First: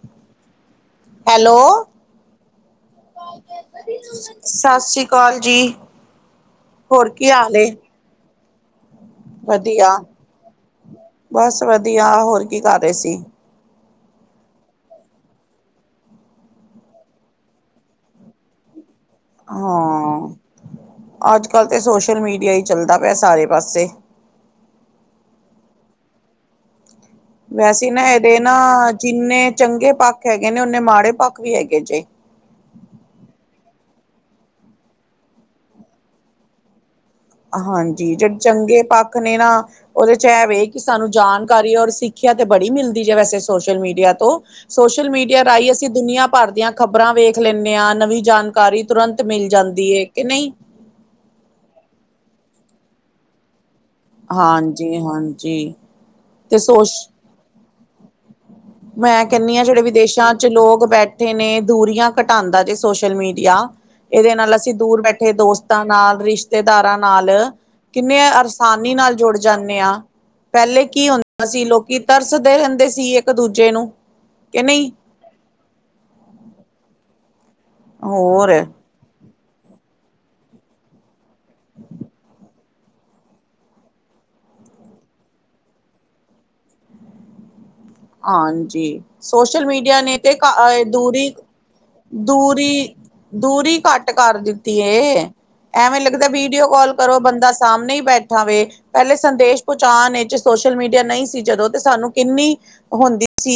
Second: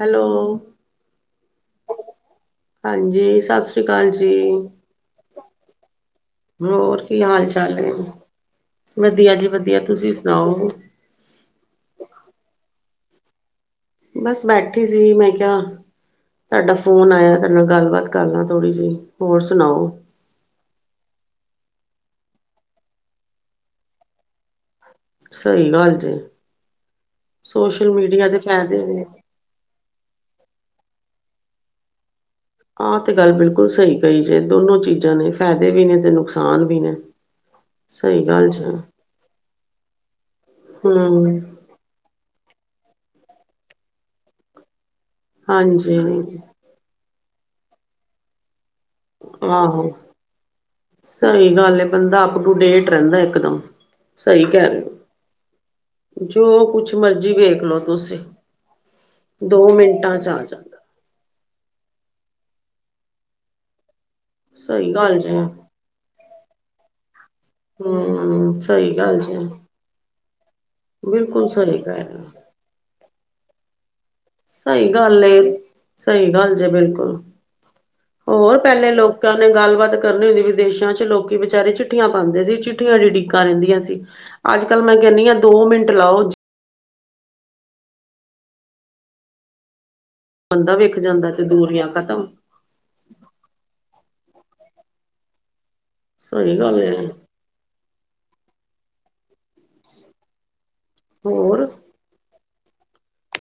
Hello. Hello. ਹਾਂਜੀ ਸਤਿ ਸ੍ਰੀ ਅਕਾਲ ਜੀ ਸਤਿ ਸ੍ਰੀ ਅਕਾਲ ਜੀ। ਹੋਰ ਕੀ ਹਾਲ-ਚਾਲ ਨੇ, ਵਧੀਆ ਜੀ ਵਧੀਆ ਤੁਸੀਂ ਸੁਣਾਓ। ਬਸ ਵਧੀਆ ਹੋਰ ਕੀ ਕਰ ਰਹੇ ਸੀ? ਬਸ ਬੈਠੀ ਸੀ ਮੈਂ ਕਿਹਾ ਤੁਹਾਡਾ ਫੋਨ ਆਇਆ ਤੁਡੇ ਨਾਲ ਗੱਲਬਾਤ ਕਰ ਲਾਂ ਥੋੜ੍ਹੀ ਜਿਹੀ। ਹੋਰ ਸੁਣਾਓ ਹਾਂ, ਅੱਜਕੱਲ ਤੇ ਸੋਸ਼ਲ ਮੀਡੀਆ ਹੀ ਚੱਲਦਾ ਪਿਆ ਸਾਰੇ ਪਾਸੇ। ਸਹੀ ਗੱਲ ਜੇ। ਵੈਸੇ ਸੋਸ਼ਲ ਨਾ ਮੀਡੀਆ ਇਹਦੇ ਦੇ ਨਾ ਫਾਇਦੇ ਨੇ ਜਿੰਨੇ ਚੰਗੇ ਪੱਖ ਹੈਗੇ ਨੇ ਓਨੇ ਮਾੜੇ ਪੱਖ ਵੀ ਹੈਗੇ ਜੇ। ਆ ਤੇ ਗੱਲ ਬਿਲਕੁਲ ਸਹੀ ਕਈ ਜੇ ਦੋਨੋ ਚੀਜ਼ਾਂ ਨੇ ਫਾਇਦੇ ਵੀ ਨੇ ਤੇ ਨੁਕਸਾਨ ਵੀ ਨੇ। ਹਾਂਜੀ ਸਹੀ ਜਿਹੜੇ ਗੱਲ ਜੀ ਚੰਗੇ ਪੱਖ ਨੇ ਨਾ ਉਹਦੇ 'ਚ ਐ ਵੇ ਕਿ ਸਾਨੂੰ ਹਮ ਜਾਣਕਾਰੀ ਔਰ ਸਿੱਖ ਸਿੱਖਿਆ ਤੇ ਬੜੀ ਮਿਲਦੀ ਜੇ ਵੈਸੇ ਸੋਸ਼ਲ ਮੀਡੀਆ ਤੋਂ, ਸੋਸ਼ਲ ਮੀਡੀਆ ਰਾਹੀਂ ਅਸੀਂ ਹਾਂਜੀ ਦੁਨੀਆਂ ਭਰ ਦੀਆਂ ਖ਼ਬਰਾਂ ਵੇਖ ਲੈਂਨੇ ਆ ਨਵੀਂ ਜਾਣਕਾਰੀ ਤੁਰੰਤ ਮਿਲ ਆਹੋ ਜਾਂਦੀ ਏ ਕਿ ਨਹੀਂ। ਸਹੀ ਗੱਲ ਏ ਬੰਦਾ ਅਪ ਟੂ ਡੇਟ ਰਹਿੰਦਾ ਇਕਦਮ। ਸਹੀ ਕਹਿ ਰਹੇ ਹੋ, ਹਾਂਜੀ ਹਾਂਜੀ ਤੇ ਜੋ ਸੋਸ਼ ਕੁਛ ਮਰਜ਼ੀ ਵੇਖ ਲੋ ਤੁਸੀਂ। ਮੈਂ ਕਹਿੰਨੀ ਦੋ ਆ ਜਿਹੜੇ ਮਿੰਟਾਂ ਵਿਦੇਸ਼ਾਂ ਆ 'ਚ ਜਾਂਦਾ। ਲੋਕ ਬੈ ਠੇ ਨੇ ਦੂਰੀਆਂ ਘਟਾਦਾ ਜੇ ਸੋਸ਼ਲ ਮੀਡੀਆ, ਇਹਦੇ ਨਾਲ ਅਸੀਂ ਸਹੀ ਦੂਰ ਗੱਲ ਜੇ ਬੈਠੇ ਦੋਸ ਹੂੰ ਤਾਂ ਨਾਲ, ਰਿਸ਼ਤੇਦਾਰਾਂ ਨਾਲ ਕਿੰਨੇ ਆਸਾਨੀ ਸਹੀ ਨਾਲ ਗੱਲ ਜੁੜ ਜੇ ਜਾਨੇ ਆ। ਪਹਿਲੇ ਕੀ ਹੁੰਦਾ ਬਿਲਕੁਲ ਸੀ ਸਹੀ ਲੋਕੀ ਕਹਿ ਰਹੇ ਹੋ। ਤਰਸ ਦੇ ਰਹਿੰਦੇ ਸੀ ਇੱਕ-ਦੂਜੇ ਨੂੰ। ਕਿ ਸਹੀ ਨਹੀਂ ਗੱਲ ਏ, ਸਹੀ ਗੱਲ ਜੇ ਬਿਲਕੁਲ। ਹੋਰ ਪਹਿਲੇ ਲੋਕ ਕਾਂ ਨੇ ਗੱਲਬਾਤ ਕਰਨੀ ਹੁੰਦੀ ਵਿਦੇਸ਼ਾਂ 'ਚ ਲੋਕੀ ਵਿਚਾਰੇ ਚਿੱਠੀਆਂ ਪਾਂਦੇ ਸੀ ਚਿ ਉਡੀਕਾਂ ਰਹਿੰਦੀਆਂ ਸੀ। ਅੱਜਕੱਲ ਮੈਂ ਕਹਿੰਨੀ ਆ ਦੋ ਮਿੰਟ ਲਾਓ ਹਾਂਜੀ, ਸੋਸ਼ਲ ਮੀਡੀਆ ਨੇ ਤੇ ਬੰਦਾ ਵੇਖ ਜਾਂਦਾ ਦੂਰੀ, ਤੇ ਦੂਰੀਆਂ ਖਤਮ। ਦੂਰ ਰੀ ਦੂਰੀ ਘੱਟ ਕਰ ਦਿੱਤੀ ਏ। ਐਵੇਂ ਲੱਗਦਾ ਸਹੀ ਵੀਡੀਓ ਗੱਲ ਕਾਲ ਏ ਕਰੋ ਬੰਦਾ ਸਾਹਮਣੇ ਹੀ ਬੈਠਾ ਵੇ ਪੈਲੇ ਸੰਦੇਸ਼। ਪਹੁੰਚਾਣ ਇਹ ਸੋਸ਼ਲ ਮੀਡੀਆ ਨਹੀਂ ਸੀ ਹੋਰ ਜਦੋਂ ਤੇ ਸਾਨੂੰ ਕਿੰਨੀ। ਹੁੰਦੀ ਸੀ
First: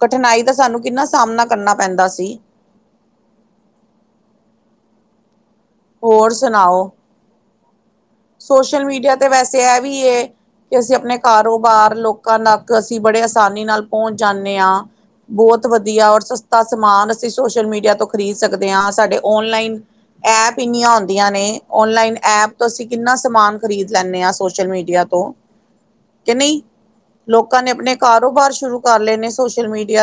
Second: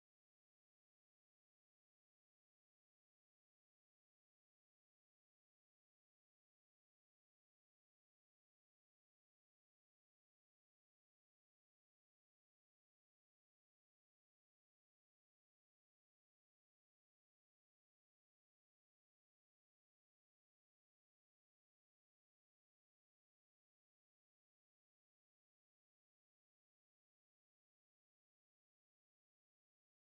ਕਠਿਨਾਈ ਦਾ ਸਾਨੂੰ ਕਿੰਨਾ ਸਾਹਮਣਾ ਕਰਨਾ ਪੈਂਦਾ ਸੀ। ਹੋਰ ਸੁਣਾਓ ਸੋਸ਼ਲ ਮੀਡੀਆ ਤੇ ਵੈਸੇ ਇਹ ਵੀ ਯੇ। ਕਿ ਅਸੀਂ ਆਪਣੇ ਕਾਰੋਬਾਰ ਲੋਕਾਂ ਤੱਕ ਅਸੀਂ ਬੜੇ ਆਸਾਨੀ ਨਾਲ ਪਹੁੰਚ ਜਾਂਦੇ ਹਾਂ। ਬੋਤ ਵਧੀਆ ਔਰ ਸਸਤਾ ਸਮਾਨ ਅਸੀਂ ਸੋਸ਼ਲ ਮੀਡੀਆ ਤੋਂ ਖ਼ਰੀਦ ਸਕਦੇ ਹਾਂ ਸਾਡੇ ਓਨਲਾਈਨ। ਐਪ। ਪਿੰਨੀਆਂ ਆਉਂਦੀਆਂ ਨੇ ਓਨਲਾਈਨ ਐਪ ਤੋਂ ਅਸੀਂ ਕਿੰਨਾ ਸਮਾਨ ਖਰੀਦ ਲੈਂਦੇ ਹਾਂ ਸੋਸ਼ਲ ਮੀਡੀਆ ਤੋਂ। ਕਿ ਨਹੀਂ ਲੋਕਾਂ ਨੇ ਆਪਣੇ ਕਾਰੋਬਾਰ ਸ਼ੁਰੂ ਕਰ ਲਏ ਨੇ ਸੋਸ਼ਲ ਮੀਡੀਆ।